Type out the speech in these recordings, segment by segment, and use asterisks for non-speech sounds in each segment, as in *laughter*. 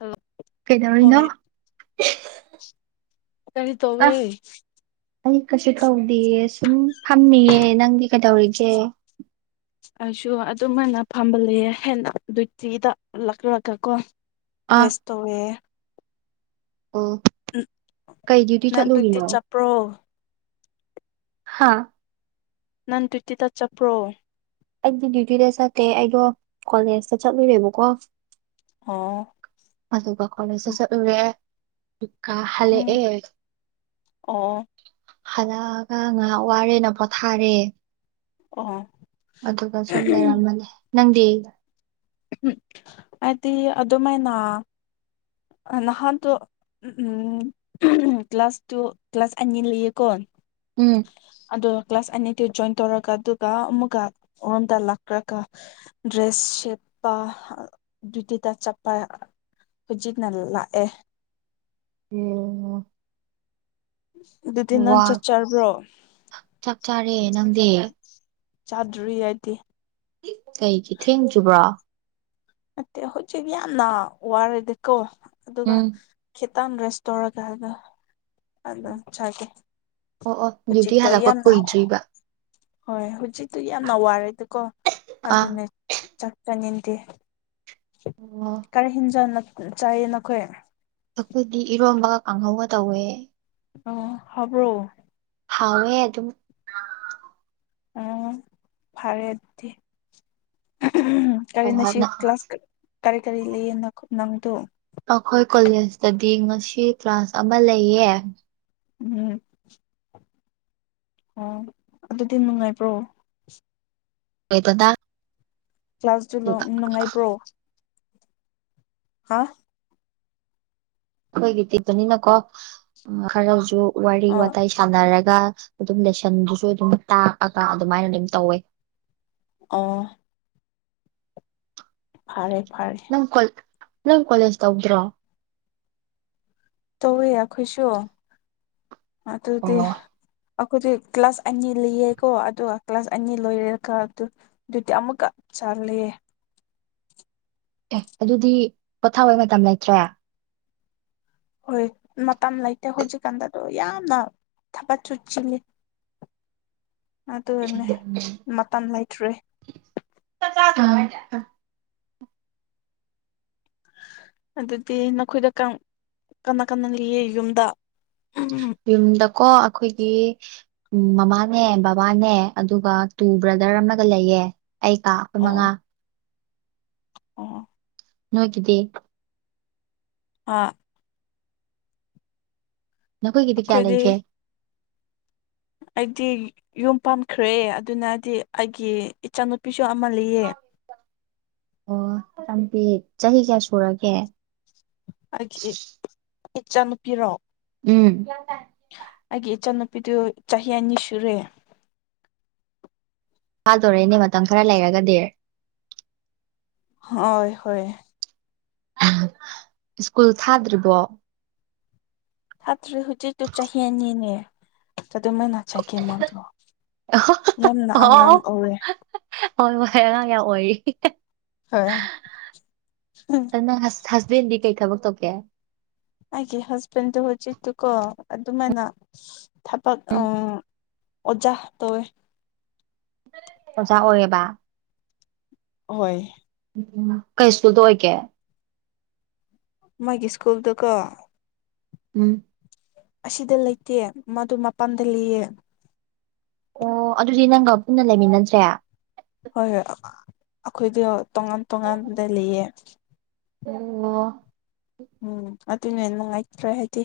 Hello ꯀꯩꯗꯧꯔꯤꯅ ꯍꯣꯏ ꯀꯔꯤ ꯇꯧꯋ‌ꯦ ꯑꯩ ꯀꯩꯁꯨ ꯇꯧꯗꯤꯌ‌ꯦ ꯁꯨꯝ ꯐꯝꯃꯤꯌꯦ ꯅꯪꯗꯤ ꯀꯩꯗꯧꯔꯤꯒꯦ ꯑꯩꯁꯨ ꯑꯗꯨꯝꯥꯏꯅ ꯐꯝꯕ ꯂꯩꯌꯦ ꯍꯥꯏꯅꯥ ꯇ꯭ꯔꯤꯗꯂꯛꯂꯨꯔꯒ *unintelligible* ꯀꯣ ꯑꯥ ꯔꯦꯁ ꯇꯣꯋꯦ ꯎꯝ ꯀꯩ ꯗ꯭ꯌꯨꯇꯤ ꯅꯪ ꯆꯠꯂꯨꯔꯤꯅꯣ ꯆꯠꯄ꯭ꯔꯣ ꯍꯥꯥ ꯅꯪ ꯗ꯭ꯌꯨꯇꯤꯇ ꯆꯠꯄ꯭ꯔꯣ ꯑꯩꯗꯤ ꯗ꯭ꯌꯨꯇꯤꯗ ꯆꯠꯇꯦ ꯑꯩꯗꯣ ꯀꯣꯂꯦꯖꯇ ꯆꯠꯂꯨꯔꯦꯕꯀꯣ ꯑꯣ ꯑꯗꯨꯒ ꯀꯣꯂꯦꯖꯇ ꯆꯠꯂꯨꯔꯦ ꯑ‌ꯣ ꯎꯝ ꯍꯜꯂꯛꯑꯦ ꯑꯣ ꯍꯜꯂꯛꯑꯒ ꯉꯥꯏꯍꯥꯛ ꯋꯥꯔꯦꯅ ꯄꯣꯊꯥꯔꯦ ꯑꯣ ꯑꯗꯨꯒ ꯁꯨꯝ ꯂꯩꯔꯝꯕꯅꯤ ꯅꯪꯗꯤ ꯍꯥꯏꯗꯤ ꯑꯗꯨꯃꯥꯏꯅ ꯅꯍꯥꯟꯗ‌ꯣ ꯎꯝ ꯀ꯭ꯂꯥꯁ ꯇꯨ ꯀ꯭ꯂꯥꯁ ꯑꯅꯤ ꯂꯩꯌꯦꯀꯣꯟ ꯎꯝ ꯑ ꯀ꯭ꯂꯥꯁ ꯑꯅꯤꯗꯨ ꯖꯣꯏꯟ ꯇꯧꯔꯒ ꯑꯗꯨꯒ ꯑꯃꯨꯛꯒ ꯑꯃꯔꯣꯝꯗ ꯂꯥꯛꯈ꯭ꯔꯒ ꯗ꯭ꯔꯦꯁ ꯁꯦꯠꯄ ꯇꯇꯥ ꯆꯠꯄ ꯍꯧꯖꯤꯛ ꯂꯥꯛꯑꯦ *unintelligible* ꯑꯗꯨꯗꯤ ꯅꯪ ꯋꯥ ꯆꯠꯆꯔꯕ꯭ꯔꯣ ꯆꯥꯛ ꯆꯥꯔꯦ ꯅꯪꯗꯤ ꯆꯥꯗ꯭ꯔꯤ ꯑꯩꯗꯤ ꯀꯩꯒꯤ ꯊꯦꯡꯗ꯭ꯔꯤꯕ꯭ꯔꯥ ꯅꯠꯇꯦ ꯍꯧꯖꯤꯛ ꯌꯥꯝꯅ ꯋꯥꯔꯗꯤꯀꯣ ꯑꯗꯨꯒ ꯎꯝ ꯈꯤꯇꯪ ꯔꯦꯁ ꯇꯧꯔꯒ ꯍꯥꯏꯒ ꯑꯣ ꯆꯒꯦ ꯑꯣ ꯑꯣ ꯗ꯭ꯌꯨꯇꯤ ꯍꯧꯖꯤꯛꯇꯣ ꯍꯜꯂꯛꯄ ꯌꯥꯝꯅ ꯀꯨꯏꯗ꯭ꯔꯤꯕ ꯍꯣꯏ ꯍꯧꯖꯤꯛꯇꯤ ꯌꯥꯝꯅ ꯋꯥꯔꯦ ꯑꯗꯨꯀꯣ ꯑꯥ ꯑꯗꯨꯅꯦ ꯆꯠꯆꯅꯤꯡꯗꯦ ꯑꯣ ꯀꯔꯤ ꯍꯦꯟꯖꯥꯡ ꯆꯥꯏꯌꯦ ꯅꯈꯣꯏ ꯑꯩꯈꯣꯏꯗꯤ ꯏꯔꯣꯟꯝꯕꯒ ꯀꯥꯡꯍꯧꯒ ꯇꯧꯋꯦ ꯑꯣ ꯍꯥꯎꯕ꯭ꯔꯣ ꯍꯥꯎꯋꯦ ꯑꯗꯨꯝ ꯎꯝ ꯐꯔꯦꯗꯨꯗꯤ ꯀꯔꯤꯅ ꯁꯤ ꯍꯣꯍꯣꯠꯅ ꯀ꯭ꯂꯥꯁ ꯀꯔꯤ ꯀꯔꯤ ꯂꯩꯌ‌ꯦꯅ ꯅꯪꯗ‌ꯣ ꯑꯩꯈꯣꯏ ꯀꯣꯂꯦꯖꯇꯗꯤ ꯉꯁꯤ ꯀ꯭ꯂꯥꯁ ꯑꯃ ꯂꯩꯌꯦ ꯎꯝ ꯑꯣ ꯑꯗꯨꯗꯤ ꯅꯨꯡꯉꯥꯏꯕ꯭ꯔꯣ ꯑꯣꯏꯕꯅ ꯀ꯭ꯂꯥꯁꯗꯨ ꯂꯣ ꯅꯨꯡꯉꯥꯏꯕ꯭ꯔꯣ ꯍꯥꯥ ꯑꯩꯈꯣꯏꯒꯤ ꯇꯤꯄꯅꯤꯅꯀꯣ ꯎ ꯈꯔꯁꯨ ꯋꯥꯔꯤ ꯑ ꯋꯥꯇꯥꯏ ꯁꯥꯟꯅꯔꯒ ꯑꯗꯨꯝ ꯂꯦꯁꯟꯗꯨꯁꯨ ꯑꯗꯨꯝ ꯇꯥꯛꯑꯒ ꯑꯗꯨꯃꯥꯏꯅ ꯑꯗꯨꯝ ꯇꯧꯋꯦ ꯑꯣ ꯐꯔꯦ ꯐꯔꯦ ꯅꯪ ꯀꯣꯂꯦꯖ ꯇꯧꯗ꯭ꯔꯣ ꯇꯧꯋꯦ ꯑꯩꯈꯣꯏꯁꯨ ꯑꯗꯨꯗꯤ ꯑꯣ ꯑꯩꯈꯣꯏꯗꯤ ꯀ꯭ꯂꯥꯁ ꯑꯅꯤ ꯂꯤꯌꯦꯀꯣ ꯑꯗꯨꯒ ꯀ꯭ꯂꯥꯁ ꯑꯅꯤ ꯂꯣꯏꯔꯦꯒ ꯑꯗꯨ ꯑꯗꯨꯗꯤ ꯑꯃꯨꯛꯀ ꯆꯠꯂꯦ ꯑꯦ ꯑꯗꯨꯗꯤ ꯄꯣꯊꯥꯕꯩ ꯃꯇꯝ ꯂꯩꯇ꯭ꯔꯦ ꯍꯣꯏ ꯃꯇꯝ ꯂꯩꯇꯦ ꯍꯧꯖꯤꯛꯀꯥꯟꯗ ꯑꯗꯨ ꯌꯥꯝꯅ ꯊꯕꯠꯁꯨ ꯆꯤꯜꯂꯤ ꯑꯗꯨꯅꯦ ꯃꯇꯝ ꯂꯩꯇ꯭ꯔꯦ *unintelligible* ꯑꯗꯨꯗꯤ ꯅꯈꯣꯏꯗ ꯀꯔꯝ ꯀꯟꯅ ꯀꯟꯅ ꯂꯤꯌꯦ ꯌꯨꯝꯗ ꯌꯨꯝꯗꯀꯣ ꯑꯈꯣꯏꯒꯤ ꯎꯝ ꯃꯃꯥꯅꯦ ꯕꯕꯥꯅꯦ ꯑꯗꯨꯒ ꯇꯨ ꯕ꯭ꯔꯗꯔ ꯑꯃꯒ ꯂꯩꯌꯦ ꯑꯩ ꯀꯥ ꯑꯣ ꯃꯉꯥ ꯑꯣ ꯅꯣꯏꯒꯤꯗꯤ ꯍꯥꯥ ꯅꯈꯣꯏꯒꯤꯗꯤ ꯀꯌꯥ ꯑꯩꯈꯣꯏꯗꯤ ꯂꯩꯒꯦ ꯑꯩꯗꯤ ꯌꯨꯝ ꯄꯥꯟꯈ꯭ꯔꯦ ꯑꯗꯨꯅꯗꯤ ꯑꯩꯒꯤ ꯏꯆꯥꯅꯨꯄꯤꯁꯨ ꯑꯃ ꯂꯩꯌꯦ ꯑꯣ ꯏꯆꯥꯅꯨꯄꯤ ꯆꯍꯤ ꯀꯌꯥ ꯁꯨꯔꯒꯦ ꯑꯩꯒꯤ ꯏꯆꯥꯅꯨꯄꯤꯔꯣ ꯎꯝ ꯑꯩꯒꯤ ꯏꯆꯥꯅꯨꯄꯤꯗꯨ ꯆꯍꯤ ꯑꯅꯤ ꯁꯨꯔꯦ ꯊꯥꯗꯣꯔꯦꯅꯦ ꯃꯇꯝ ꯈꯔ ꯂꯩꯔꯒꯗꯤ ꯍꯣꯏ ꯍꯣꯏ ꯁ꯭ꯀꯨꯜ ꯊꯥꯗ꯭ꯔꯤꯕꯣ ꯊꯇ꯭ꯔꯤ ꯍꯧꯖꯤꯛꯇꯨ ꯆꯍꯤ ꯑꯅꯤꯅꯦ ꯑꯗꯨꯃꯥꯏꯅ ꯁꯥꯏꯈꯦꯝꯃꯥꯡꯗꯣ ꯌꯥꯝꯅ ꯑꯉꯥꯝ ꯑꯣ ꯑꯣꯏꯌꯦ ꯍꯣꯏ ꯍꯣꯏ ꯑꯉꯥꯡ ꯌꯥꯝ ꯑꯣꯏꯔꯤ ꯍꯣꯏ ꯑꯗꯨ ꯅꯪ ꯑꯁ ꯍꯁꯕꯦꯟꯗꯤ ꯀꯩ ꯊꯕꯛ ꯇꯧꯒꯦ ꯑꯩꯒꯤ ꯍꯁꯕꯦꯟꯗꯨ ꯍꯖꯤꯛꯇꯨꯀꯣ ꯑꯗꯨꯃꯥꯏꯅ ꯊꯄꯛ ꯑꯣ ꯑꯣꯖꯥ ꯇꯧꯋꯦ ꯑꯣꯖꯥ ꯑꯣꯏꯌꯦꯕ ꯍꯣꯏ ꯀꯩ ꯁ꯭ꯀꯨꯜꯗ ꯑꯣꯏꯒꯦ ꯃꯥꯒꯤ ꯁ꯭ꯀꯨꯜꯗꯨ ꯀꯣ ꯎꯝ ꯑꯁꯤꯗ ꯂꯩꯇꯦ ꯃꯗꯨ ꯃꯄꯥꯟꯗ ꯂꯩꯌꯦ ꯑꯣ ꯑꯗꯨꯗꯤ ꯅꯪꯒ ꯄꯨꯟꯅ ꯂꯩꯃꯤꯟꯅꯗ꯭ꯔꯦ ꯍꯣꯏ *unintelligible* ꯑꯈꯣꯏꯗ ꯇꯣꯉꯥꯟ ꯇꯣꯉꯥꯟꯗ ꯂꯩꯌꯦ ꯎꯝ ꯑꯣ ꯎꯝ ꯑꯗꯨꯅꯦ ꯅꯨꯡꯉꯥꯏꯇ꯭ꯔꯦ ꯍꯥꯏꯗꯤ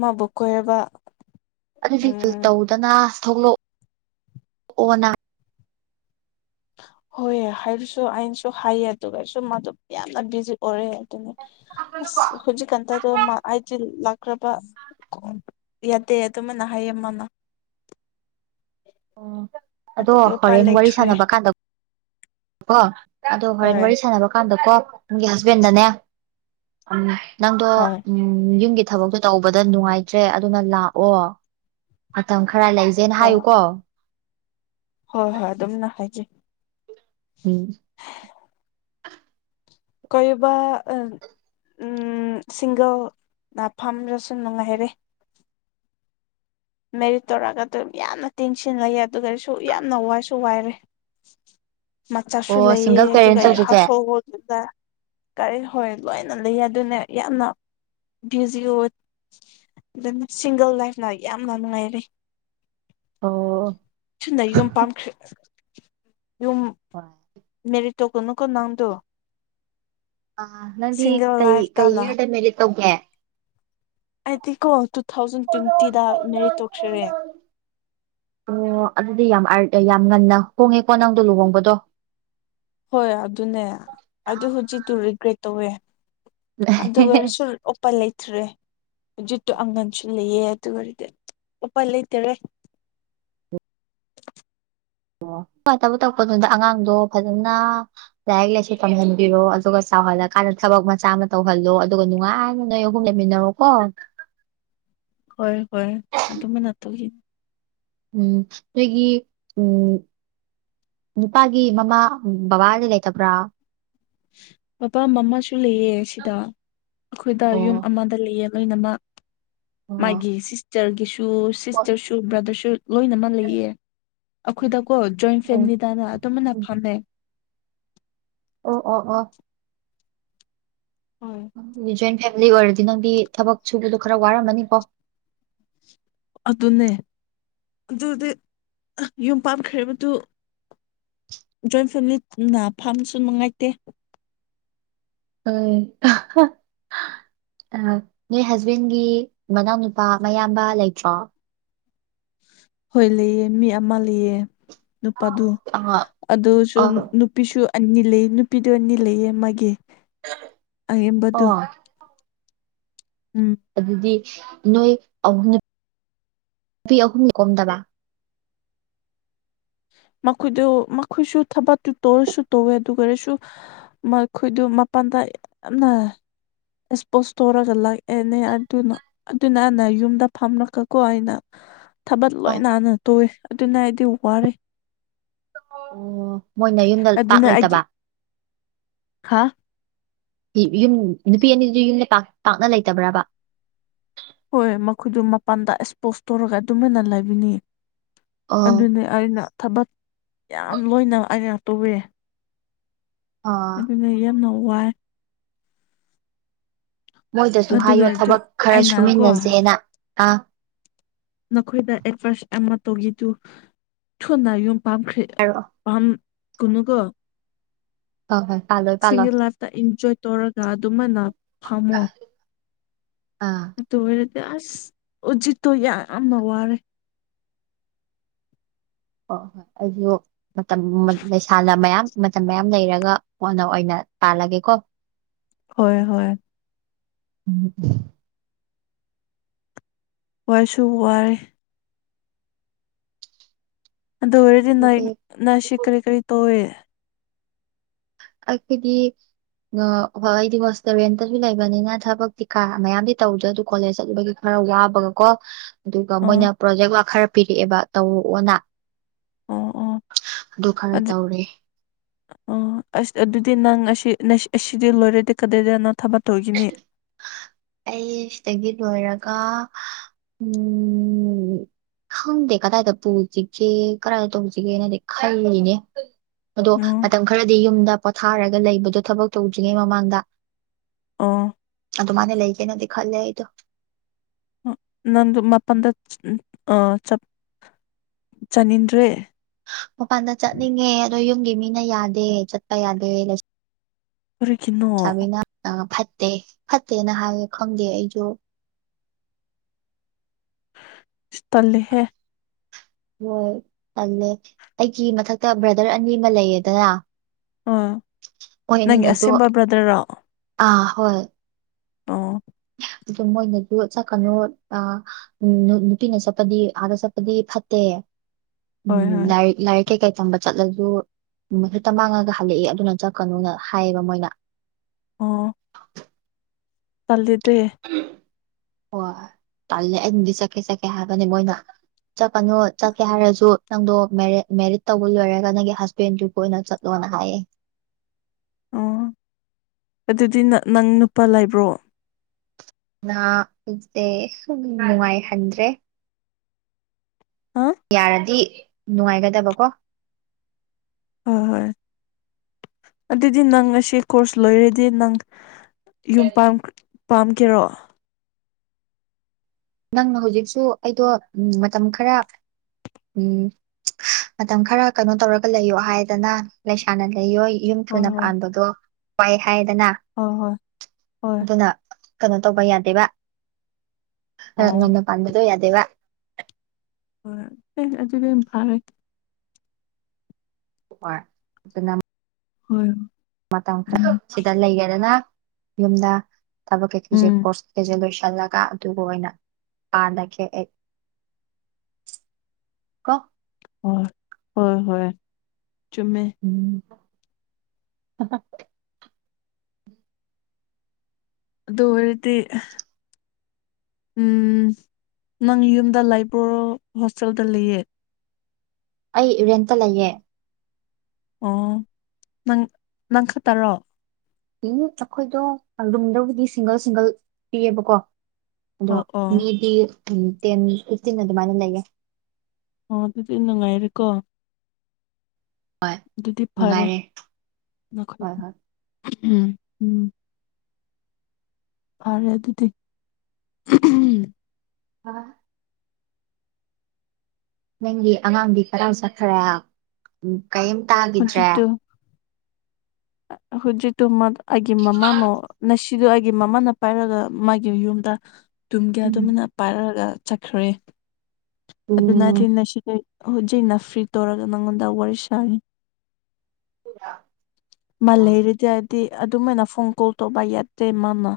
ꯃꯥꯕꯨ ꯀꯣꯏꯔꯕ ꯑꯗꯨꯗꯤ ꯐꯤꯜ ꯎꯝ ꯇꯧꯗꯅ ꯊꯣꯛꯂꯛ ꯑꯣꯅ ꯍꯣꯏ ꯍꯥꯏꯔꯁꯨ ꯑꯩꯅꯁꯨ ꯍꯥꯏꯌꯦ ꯑꯗꯨꯒꯁꯨ ꯃꯥꯗꯨ ꯌꯥꯝꯅ ꯕꯤꯖꯤ ꯑꯣꯏꯔꯦ ꯑꯗꯨꯅ ꯑꯁ ꯍꯨꯖꯤꯛ ꯀꯟꯇꯗꯣ ꯃꯥ ꯍꯥꯏꯖꯤꯜ ꯂꯛꯈ꯭ꯔꯕ *unintelligible* ꯌꯥꯇꯦ ꯑꯗꯨꯃꯥꯏꯅ ꯍꯥꯏꯌꯦ ꯃꯥꯅ ꯑꯣ *unintelligible* ꯑꯗꯣ ꯑꯗꯨꯗꯤ ꯎꯄꯥꯏ ꯍꯣꯔꯦꯟ ꯋꯥꯔꯤ ꯂꯩꯇ꯭ꯔꯦ ꯁꯥꯟꯅꯕ ꯀꯥꯟꯗ ꯀꯣ ꯑꯗꯣ ꯍꯣꯔꯦꯟ ꯍꯣꯏ ꯋꯥꯔꯤ ꯁꯥꯟꯅꯕ ꯀꯥꯟꯗ ꯀꯣ ꯅꯪꯒꯤ ꯍꯁꯕꯦꯟꯗꯅꯦ ꯎꯝ ꯅꯪꯗꯣ ꯍꯣꯏ ꯎꯝ ꯌꯨꯝꯒꯤ ꯊꯕꯛꯇꯣ ꯇꯧꯕꯗ ꯅꯨꯡꯉꯥꯏꯇ꯭ꯔꯦ ꯑꯗꯨꯅ ꯂꯥꯛꯑꯣ ꯃꯇꯝ ꯈꯔ ꯂꯩ ꯖꯦꯅ ꯍꯣꯏ ꯍꯥꯏꯌꯨ ꯀꯣ ꯍꯣꯏ ꯍꯣꯏ ꯑꯗꯨꯝꯅ ꯍꯥꯏꯖꯤ ꯎꯝ ꯀꯣꯏꯕ ꯁꯤꯡꯒꯜ ꯅꯐꯝꯔꯁꯨ ꯅꯨꯡꯉꯥꯏꯔꯦ ꯃꯦꯔꯤꯠ ꯇꯧꯔꯒ ꯑꯗꯨꯝ ꯌꯥꯝꯅ ꯇꯦꯡꯁꯤꯜ ꯂꯩꯌꯦ ꯑꯗꯨꯒꯁꯨ ꯌꯥꯝꯅ ꯋꯥꯏꯁꯨ ꯋꯥꯏꯔꯦ ꯃꯆꯥꯁꯨ ꯑꯣ ꯂꯩꯑꯦ ꯁꯤꯡꯒꯜ ꯑꯗꯨꯒ ꯄꯦꯔꯦꯟꯁ ꯑꯣꯏꯕꯁꯦ ꯍꯥꯎꯁꯍꯣꯜ *unintelligible* ꯀꯔꯤ ꯍꯣꯏ ꯂꯣꯏꯅ ꯂꯩꯌꯦ ꯑꯗꯨꯅ ꯌꯥꯝꯅ ꯚꯤꯖꯤ ꯑꯣꯏ ꯑꯗꯨꯅ ꯁꯤꯡꯒꯜ ꯂꯥꯏꯐꯅ ꯌꯥꯝꯅ ꯅꯨꯡꯉꯥꯏꯔꯦ ꯑꯣ *inaudible* ꯊꯨꯅ ꯌꯨꯝ ꯄꯥꯟꯈ꯭ꯔꯦ *unintelligible* ꯌꯨꯝ ꯍꯣꯏ ꯃꯦꯔꯤꯠ ꯇꯧꯒꯅꯨꯀꯣ ꯅꯪꯗꯣ ꯑ ꯅꯪꯗꯤ ꯁꯤꯡꯒꯜ ꯀꯩ ꯂꯥꯏꯐ ꯀꯩ ꯇꯅ ꯏꯌꯔꯗ ꯃꯦꯔꯤꯠ ꯇꯧꯒꯦ ꯑꯩꯗꯤꯀꯣ ꯇꯨ ꯊꯥꯎꯖꯟ ꯇ꯭ꯋꯦꯟꯇꯤꯗ ꯃꯦꯔꯤꯠ ꯇꯧꯈ꯭ꯔꯦ ꯑꯣ *unintelligible* ꯑꯗꯨꯗꯤ ꯌꯥꯝ *unintelligible* ꯉꯟꯅ ꯍꯣꯡꯉꯦꯀꯣ ꯅꯪꯗꯣ ꯂꯨꯍꯣꯡꯕꯗꯣ ꯍꯣꯏ ꯑꯗꯨꯅꯦ ꯑꯗꯨ ꯍꯧꯖꯤꯛꯇꯨ ꯔꯤꯒ꯭ꯔꯦꯠ ꯇꯧꯋꯦ ꯑꯗꯨ ꯑꯣꯏꯔꯁꯨ ꯑꯣꯄꯥꯏ ꯂꯩꯇ꯭ꯔꯦ ꯍꯧꯖꯤꯠꯇꯨ ꯑꯉꯟꯁꯨ ꯂꯩꯑꯦ ꯑꯗꯨꯑꯣꯏꯔꯗꯤ ꯎꯄꯥꯢ ꯂꯩꯇꯔꯦ ꯑꯣ ꯑꯣꯄꯥꯏ ꯂꯩꯇꯕ ꯇꯧꯒꯅꯨꯗ ꯑꯉꯥꯡꯗꯣ ꯐꯖꯅ ꯂꯥꯏꯔꯤꯛ ꯂꯥꯏꯁꯨ ꯇꯝꯍꯟꯕꯤꯔꯣ ꯑꯗꯨꯒ ꯆꯥꯎꯍꯜꯂꯀꯥꯟꯗ ꯊꯕꯛ ꯃꯆꯥ ꯑꯃ ꯇꯧꯍꯜꯂꯣ ꯑꯗꯨꯒ ꯅꯨꯡꯉꯥꯏꯅ ꯅꯣꯏ ꯑꯍꯨꯝ ꯂꯩꯃꯤꯟꯅꯔꯣ ꯀꯣ *unintelligible* *inaudible* ꯍꯣꯏ ꯍꯣꯏ ꯌꯥꯝ ꯇꯨꯃꯤꯟꯅ ꯇꯧꯒꯤ ꯎꯝ ꯅꯣꯏꯒꯤ ꯎꯝ ꯅꯨꯄꯥꯒꯤ ꯃꯃꯥ ꯕꯕꯥꯗꯤ ꯂꯩꯇꯕ꯭ꯔꯥ ꯕꯕꯥ ꯃꯃꯥꯁꯨ ꯂꯩꯑꯦ ꯁꯤꯗ ꯑꯩꯈꯣꯏꯗ ꯌꯨꯝ ꯑꯣ ꯑꯃꯗ ꯂꯩꯑꯦ ꯂꯣꯏꯅꯃꯛ ꯑꯣ ꯃꯥꯒꯤ ꯁꯤꯁꯇꯔꯒꯤꯁꯨ ꯍꯣꯏ ꯁꯤꯁꯇꯔꯁꯨ ꯕ꯭ꯔꯗꯔꯁꯨ ꯂꯣꯏꯅꯃꯛ ꯂꯩꯌꯦ ꯑꯩꯈꯣꯏꯗꯀꯣ ꯖꯣꯏꯟ ꯑꯣ ꯐꯦꯃꯤꯂꯤꯗꯅ ꯑꯗꯨꯃꯥꯏꯅ ꯎꯝ ꯐꯝꯃꯦ ꯑꯣ ꯑꯣ ꯑꯣ ꯍꯣꯏ *unintelligible* ꯖꯣꯏꯟ ꯐꯦꯃꯤꯂꯤ ꯑꯣꯏꯔꯗꯤ ꯅꯪꯗꯤ ꯊꯕꯛ ꯁꯨꯕꯗꯨ ꯈꯔ ꯋꯥꯔꯝꯃꯅꯤꯀꯣ ꯑꯗꯨꯅꯦ ꯑꯗꯨꯗꯤ ꯌꯨꯝ ꯄꯥꯟꯈ꯭ꯔꯦꯕꯗꯨ ꯖꯣꯏꯟ ꯐꯦꯃꯤꯂꯤ ꯄꯨꯟꯅ ꯐꯝꯕꯁꯨ ꯅꯨꯡꯉꯥꯏꯇꯦ꯫ ꯑ *unintelligible* ꯑꯍ ꯑ ꯅꯣꯏ ꯍꯖꯕꯦꯟꯒꯤ ꯃꯅꯥꯎ ꯅꯨꯨꯄꯥ ꯃꯌꯥꯝꯕ ꯂꯩꯇ꯭ꯔꯣ? ꯍꯣꯏ ꯂꯩꯌꯦ ꯃꯤ ꯑꯃ ꯂꯩꯌꯦ ꯅꯨꯄꯥꯗꯨ ꯑ ꯑꯗꯨꯁꯨ ꯑ ꯅꯨꯞ ꯅꯨꯄꯤꯁꯨ ꯑꯅꯤ ꯂꯩꯌꯦ ꯅꯨꯄꯤꯗꯨ ꯑꯅꯤ ꯂꯩꯌꯦ ꯃꯥꯒꯤ ꯑꯌꯥꯝꯕꯗꯨ ꯑꯣ *unintelligible* ꯎꯝ ꯑꯗꯨꯗꯤ ꯅꯣꯏ ꯑꯍꯨꯝ ꯅꯨ *inaudible* ꯄꯤ ꯑꯍꯨꯝ ꯀꯣꯝꯗꯕ꯫ ꯃꯈꯣꯏꯗꯨ ꯃꯈꯣꯏꯁꯨ ꯊꯕꯛꯇꯨ ꯇꯧꯋꯁꯨ ꯇꯧꯋꯦ ꯑꯗꯨ ꯑꯣꯏꯔꯁꯨ ꯃꯈꯣꯏꯗꯨ ꯃꯄꯥꯟꯗ ꯌꯥꯝꯅ ꯑꯦꯛꯁꯄꯣꯁ ꯇꯧꯔꯒ ꯂꯥꯛꯑꯦꯅꯦ ꯑꯗꯨꯅ ꯑꯗꯨꯅ ꯑꯦꯅ ꯌꯨꯝꯗ ꯐꯝꯂꯛꯀꯀꯣ ꯑꯩꯅ ꯊꯕꯛ ꯑ ꯂꯣꯏ ꯅꯥꯟꯅ ꯇꯣꯋꯦ ꯑꯗꯨꯅ ꯑꯩꯗꯤ ꯋꯥꯔꯦ꯫ ꯑꯣ ꯃꯣꯏꯅ ꯌꯨꯝꯗ ꯄꯥꯛ ꯑꯗꯨꯅ ꯑꯩꯒꯤ ꯂꯩꯇꯕ꯫ *inaudible* ꯍꯥ *unintelligible* ꯅꯨꯄꯤ ꯑꯅꯤꯗꯨꯗꯤ ꯌꯨꯝꯗ ꯄꯥꯛ ꯄꯥꯛꯅ ꯂꯩꯇꯕ꯭ꯔꯕ? ꯍꯣꯏ ꯃꯈꯣꯏꯗꯣ ꯃꯄꯥꯟꯗ ꯑꯦꯛꯁꯄꯣꯁ ꯇꯧꯔꯒ ꯑꯗꯨꯃꯥꯏꯅ ꯂꯩꯕꯅꯤ *inaudible* ꯑꯣ ꯑꯗꯨꯅꯤ ꯑꯩꯅ ꯊꯕꯛ ꯌꯥꯝ ꯂꯣꯏꯅ ꯑꯩꯅ ꯇꯧꯋꯦ꯫ ꯑ ꯑꯗꯨꯅ ꯌꯥꯝꯅ ꯋꯥꯏ ꯃꯣꯏꯗꯁꯨ ꯍꯥꯏꯌꯣ ꯑꯗꯨꯒꯤꯗꯨ ꯊꯕꯛ ꯈꯔ ꯑꯩꯅꯀꯣ ꯁꯨꯃꯤꯟꯅꯖꯦꯅ ꯍꯥ꯫ ꯅꯈꯣꯏꯗ ꯑꯦꯚꯔꯁ ꯑꯃ ꯇꯧꯒꯤꯗꯨ ꯊꯨꯅ ꯌꯨꯝ ꯄꯥꯝꯈ꯭ꯔꯦ ꯑꯥꯏꯔꯣ ꯄꯥꯝ ꯀꯨꯅꯨ ꯀꯣ ꯍꯣꯏ ꯍꯣꯏ ꯄꯥꯜꯂꯣꯏ ꯄꯥꯜꯂꯣꯏ ꯁꯤꯡꯒꯤꯜ ꯂꯥꯏꯐꯇ ꯏꯟꯖꯣꯏ ꯇꯧꯔꯒ ꯑꯗꯨꯃꯥꯏꯅ ꯐꯝꯃꯣ ꯑꯥ ꯑꯗꯨ ꯑꯣꯏꯔꯦꯗꯥ ꯑꯁ ꯎꯖꯤꯠꯇꯣ ꯌꯥꯝꯅ ꯋꯥꯔꯦ ꯍꯣꯏ ꯍꯣꯏ ꯑꯩꯖꯨ ꯃꯇꯝ ꯃꯠ ꯂꯩꯁꯥꯅ ꯃꯌꯥꯝ ꯃꯇꯝ ꯃꯌꯥꯝ ꯂꯩꯔꯒ ꯀꯣꯟꯅ ꯑꯣꯏꯅ ꯄꯥꯜꯂꯒꯦ ꯀꯣ ꯍꯣꯏ ꯍꯣꯏ ꯎꯝ ꯋꯥꯁꯨ ꯋꯥꯏ ꯑꯗꯨ ꯑꯣꯏꯔꯗꯤ ꯅꯣꯏ ꯑꯗꯨꯗꯤ ꯅꯣꯏꯁꯨ ꯀꯔꯤ ꯀꯔꯤ ꯇꯧꯏ ꯑꯈꯣꯏꯗꯤ ꯅ ꯍꯣꯏꯗꯤ ꯍꯣꯁꯇꯦꯜ ꯔꯦꯟꯇꯁꯨ ꯂꯩꯕꯅꯤꯅ ꯊꯕꯛꯇꯤ ꯀꯥ ꯃꯌꯥꯝꯗꯤ ꯇꯧꯗ꯭ꯔꯦ ꯑꯗꯨ ꯀꯣꯂꯦꯖꯆꯠꯂꯨꯕꯒꯤ ꯈꯔ ꯋꯥꯕꯒ ꯀꯣ ꯑꯗꯨꯒ ꯑꯣ ꯃꯣꯏꯅ ꯄ꯭ꯔꯣꯖꯦꯛ ꯋꯥꯛ ꯈꯔ ꯄꯤꯔꯛꯑꯦꯕ ꯇꯧꯔꯣꯛꯑꯣꯅ ꯑꯣ ꯑꯣ ꯑꯗꯨ ꯈꯔ ꯇꯧꯔꯦ ꯑꯣ ꯑꯁ ꯑꯗꯨꯗꯤ ꯅꯪ ꯑꯁꯤ ꯅꯁꯤ ꯑꯁꯤꯗꯤ ꯂꯣꯏꯔꯗꯤ ꯀꯗꯥꯏꯗ ꯅꯪ ꯊꯕꯛ ꯇꯧꯒꯤꯅꯤ ꯑꯩ ꯁꯤꯗꯒꯤ ꯂꯣꯏꯔꯒ ꯎꯝ ꯈꯪꯗꯦ ꯀꯗꯥꯏꯗ ꯄꯨꯁꯤꯒꯦ ꯀꯗꯥꯏꯗ ꯇꯧꯁꯤꯒꯦꯅꯗꯤ ꯈꯜꯂꯤꯅꯦ ꯑꯗꯣ ꯑꯣ ꯃꯇꯝ ꯈꯔꯗꯤ ꯌꯨꯝꯗ ꯄꯣꯊꯥꯔꯒ ꯂꯩꯕꯗꯣ ꯊꯕꯛ ꯇꯧꯗ꯭ꯔꯤꯉꯩ ꯃꯃꯥꯡꯗ ꯑꯣ ꯑꯗꯨ ꯃꯥꯅꯦ ꯂꯩꯒꯦꯅꯗꯤ ꯈꯜꯂꯦ ꯑꯩꯗꯣ ꯅꯪꯗꯣ ꯃꯄꯟꯗ ꯑ ꯆꯠ ꯆꯅꯤꯡꯗ꯭ꯔꯤ ꯃꯄꯥꯟꯗ ꯆꯠꯅꯤꯡꯉꯦ ꯑꯗꯣ ꯌꯨꯝꯒꯤ ꯃꯤꯅ ꯌꯥꯗꯦ ꯆꯠꯄ ꯌꯥꯗꯦ ꯂꯩ ꯀꯔꯤꯒꯤꯅꯣ ꯁꯥꯕꯤꯅ ꯑ ꯐꯠꯇꯦ ꯐꯠꯇꯦꯅ ꯍꯥꯏꯌꯦ ꯈꯪꯗꯦ ꯑꯩꯖꯨ ꯏꯁ ꯇꯜꯂꯦꯍꯦ ꯍꯣꯏ ꯇꯜꯂꯦ ꯑꯩꯒꯤ ꯃꯊꯛꯇ ꯕ꯭ꯔꯗꯔ ꯑꯅꯤ ꯑꯃ ꯂꯩꯌꯦꯗꯅ ꯑꯣ ꯃꯣꯏ ꯅꯪꯒꯤ ꯑꯅꯤꯅꯁꯨ ꯑꯁꯦꯡꯕ ꯕꯗ꯭ꯔꯔꯣ ꯑꯥ ꯍꯣꯏ ꯑꯣ ꯑꯗꯨ ꯃꯣꯏꯅꯁꯨ ꯆꯠꯀꯅꯨ ꯑꯥ ꯎꯝ ꯅꯨꯄꯤꯅ ꯆꯞꯄꯗꯤ ꯑꯗ ꯆꯄꯗꯤ ꯐꯠꯇꯦ ꯍꯣꯏ ꯎꯝ ꯍꯣꯏ ꯂ ꯂꯥꯏꯔꯤꯛ ꯀꯩ ꯀꯩ ꯇꯝꯕ ꯆꯠꯂꯁꯨ ꯍꯦꯛꯇ ꯃꯥꯡꯉꯒ ꯍꯜꯂꯛꯑꯦ ꯑꯗꯨꯅ ꯆꯠꯀꯅꯨꯅ ꯍꯥꯏꯌꯦꯕ ꯃꯣꯏꯅ ꯑꯣ ꯇꯂꯦꯗꯦ ꯍꯣꯏ ꯇꯜꯂꯦ ꯑꯩ ꯅꯗꯤ ꯆꯠꯀꯦ ꯆꯠꯀꯦ ꯍꯥꯏꯕꯅꯤ ꯃꯣꯏꯅ ꯆꯠꯀꯅꯨ ꯆꯠꯀꯦ ꯍꯥꯏꯔꯁꯨ ꯅꯪꯗꯣ ꯃꯦꯔꯤꯠ ꯃꯦꯔꯤꯠ ꯇꯧꯕ ꯂꯣꯏꯔꯒ ꯅꯪꯒꯤ ꯍꯁ ꯄꯦꯟꯁꯨ ꯑꯣꯏꯅ ꯆꯠꯂꯣꯅ ꯍꯥꯏꯌꯦ ꯑꯣ ꯑꯗꯨꯗꯤ ꯅꯪ ꯅꯨꯄꯥ ꯂꯩꯕ꯭ꯔꯣ ꯅꯥ ꯂꯩꯇꯦ ꯅꯨꯡꯉꯥꯏꯍꯟꯗ꯭ꯔꯦ ꯑꯥ ꯌꯥꯔꯗꯤ ꯅꯨꯡꯉꯥꯏꯒꯗꯕꯀꯣ ꯍꯣꯏ ꯍꯣꯏ ꯑꯗꯨꯗꯤ ꯅꯪ ꯉꯁꯤ ꯀꯣꯔꯁ ꯂꯣꯏꯔꯦꯗꯤ ꯅꯪ ꯌꯨꯝ ꯄꯥꯝꯒꯦꯔꯣ ꯅꯪꯅ ꯍꯧꯖꯤꯛꯁꯨ ꯑꯩꯗꯣ ꯎꯝ ꯃꯇꯝ ꯈꯔ ꯎꯝ ꯃꯇꯝ ꯈꯔ ꯀꯩꯅꯣ ꯇꯧꯔꯒ ꯂꯩꯌꯣ ꯍꯥꯏꯗꯅ ꯂꯩꯥꯏꯁꯥꯅ ꯂꯩꯌꯣꯏ ꯌꯨꯝ ꯍꯣꯏ ꯊꯨꯅ ꯍꯣꯏ ꯄꯥꯟꯕꯗꯣ ꯋꯥꯏ ꯍꯥꯏꯗꯅ꯫ ꯍꯣꯏ ꯍꯣꯏ ꯍꯣꯏ ꯑꯗꯨꯅ ꯀꯩꯅꯣ ꯇꯧꯕ ꯌꯥꯗꯦꯕ꯫ ꯈꯔ ꯑꯣ ꯉꯟꯅ ꯄꯟꯕꯗꯣ ꯌꯥꯗꯕ ꯍꯣꯏ ꯑꯗꯨꯗꯤ ꯌꯥꯝ ꯐꯔꯦ ꯍꯣꯏ ꯍꯣꯏ ꯃꯇꯝ ꯈꯔ ꯎꯝ ꯁꯤꯗ ꯂꯩꯒꯦꯗꯅ ꯌꯨꯝꯗ ꯊꯕꯛꯀꯤ ꯀꯖꯦ ꯎꯝ ꯀꯣꯔꯁ ꯀꯩꯁꯦ ꯂꯣꯏꯁꯤꯜꯂꯒ ꯑꯗꯨꯒ ꯑꯣꯏꯅ ꯄꯥꯟꯂꯒꯦ ꯑꯩ꯫ ꯀꯣ ꯍꯣꯏ ꯍꯣꯏ ꯍꯣꯏ ꯆꯨꯝꯃꯦ ꯎꯝ ꯑꯗꯨ ꯑꯣꯏꯔꯗꯤ ꯎꯝ ꯅꯪ ꯌꯨꯝꯗ ꯂꯥꯏꯕ꯭ꯔꯣ ꯍꯣꯁꯇꯦꯜꯗ ꯂꯩꯌꯦ ꯑꯩ ꯔꯦꯟꯇ ꯂꯩꯌꯦ ꯑꯣ ꯅꯪ ꯅꯪꯈꯠꯇꯔꯣ? ꯎꯝ ꯑꯩꯈꯣꯏꯗꯣ ꯑꯗꯨꯨꯝ ꯂꯨꯕꯗꯤ ꯁꯤꯡꯒꯜ ꯁꯤꯡꯒꯜ ꯄꯤꯌꯦꯕꯀꯣ ꯑꯗꯣ ꯑꯣ ꯑꯣ ꯃꯤꯗꯤ ꯇꯦꯟ ꯐꯤꯠꯇꯤꯟ ꯑꯗꯨꯃꯥꯏꯅ ꯂꯩꯌꯦ꯫ ꯑꯣ ꯑꯗꯨꯗꯤ ꯅꯨꯡꯉꯥꯏꯔꯦꯀꯣ꯫ ꯑꯗꯨꯗꯤ ꯐꯔꯦ ꯅꯨꯡꯉꯥꯏꯔꯦ ꯅꯈꯣꯏ ꯍꯣꯏ ꯍꯣꯏ ꯎꯝ ꯎꯝ ꯐꯔꯦ ꯑꯗꯨꯗꯤ ꯍ ꯅꯪꯒꯤ ꯑꯉꯥꯡꯗꯤ ꯀꯗꯥꯏ ꯆꯠꯈ꯭ꯔꯦ ꯀꯔꯤꯝ ꯇꯥꯈꯤꯗ꯭ꯔꯦ꯫ ꯈꯣꯏꯁꯨ ꯇꯨꯝ ꯑꯩꯒꯤ ꯃꯃꯥꯃꯣꯅꯁꯤ ꯁꯤꯗꯣ ꯑꯩꯒꯤ ꯃꯃꯥꯅ ꯄꯥꯏꯔꯒ ꯃꯥꯒꯤ ꯌꯨꯝꯗ ꯇꯨꯝꯒꯦ ꯎꯝ ꯑꯗꯨꯃꯥꯏꯅ ꯄꯥꯏꯔꯛꯑꯒ ꯆꯠꯈ꯭ꯔꯦ ꯑꯗꯨꯅꯗꯤ ꯅ ꯁꯤꯗ ꯍꯧꯖꯤꯛ ꯐ꯭ꯔꯤ ꯇꯧꯔꯒ ꯅꯉꯣꯟꯗ ꯋꯥꯔꯤ ꯁꯥꯔꯤ꯫ ꯃꯥ ꯂꯩꯔꯤꯗꯤ ꯗꯤ ꯑꯗꯨꯝꯥꯏꯅ ꯐꯣꯟ ꯀꯣꯜ ꯇꯧꯕ ꯌꯥꯗ꯭ꯔꯦ ꯃꯥꯅ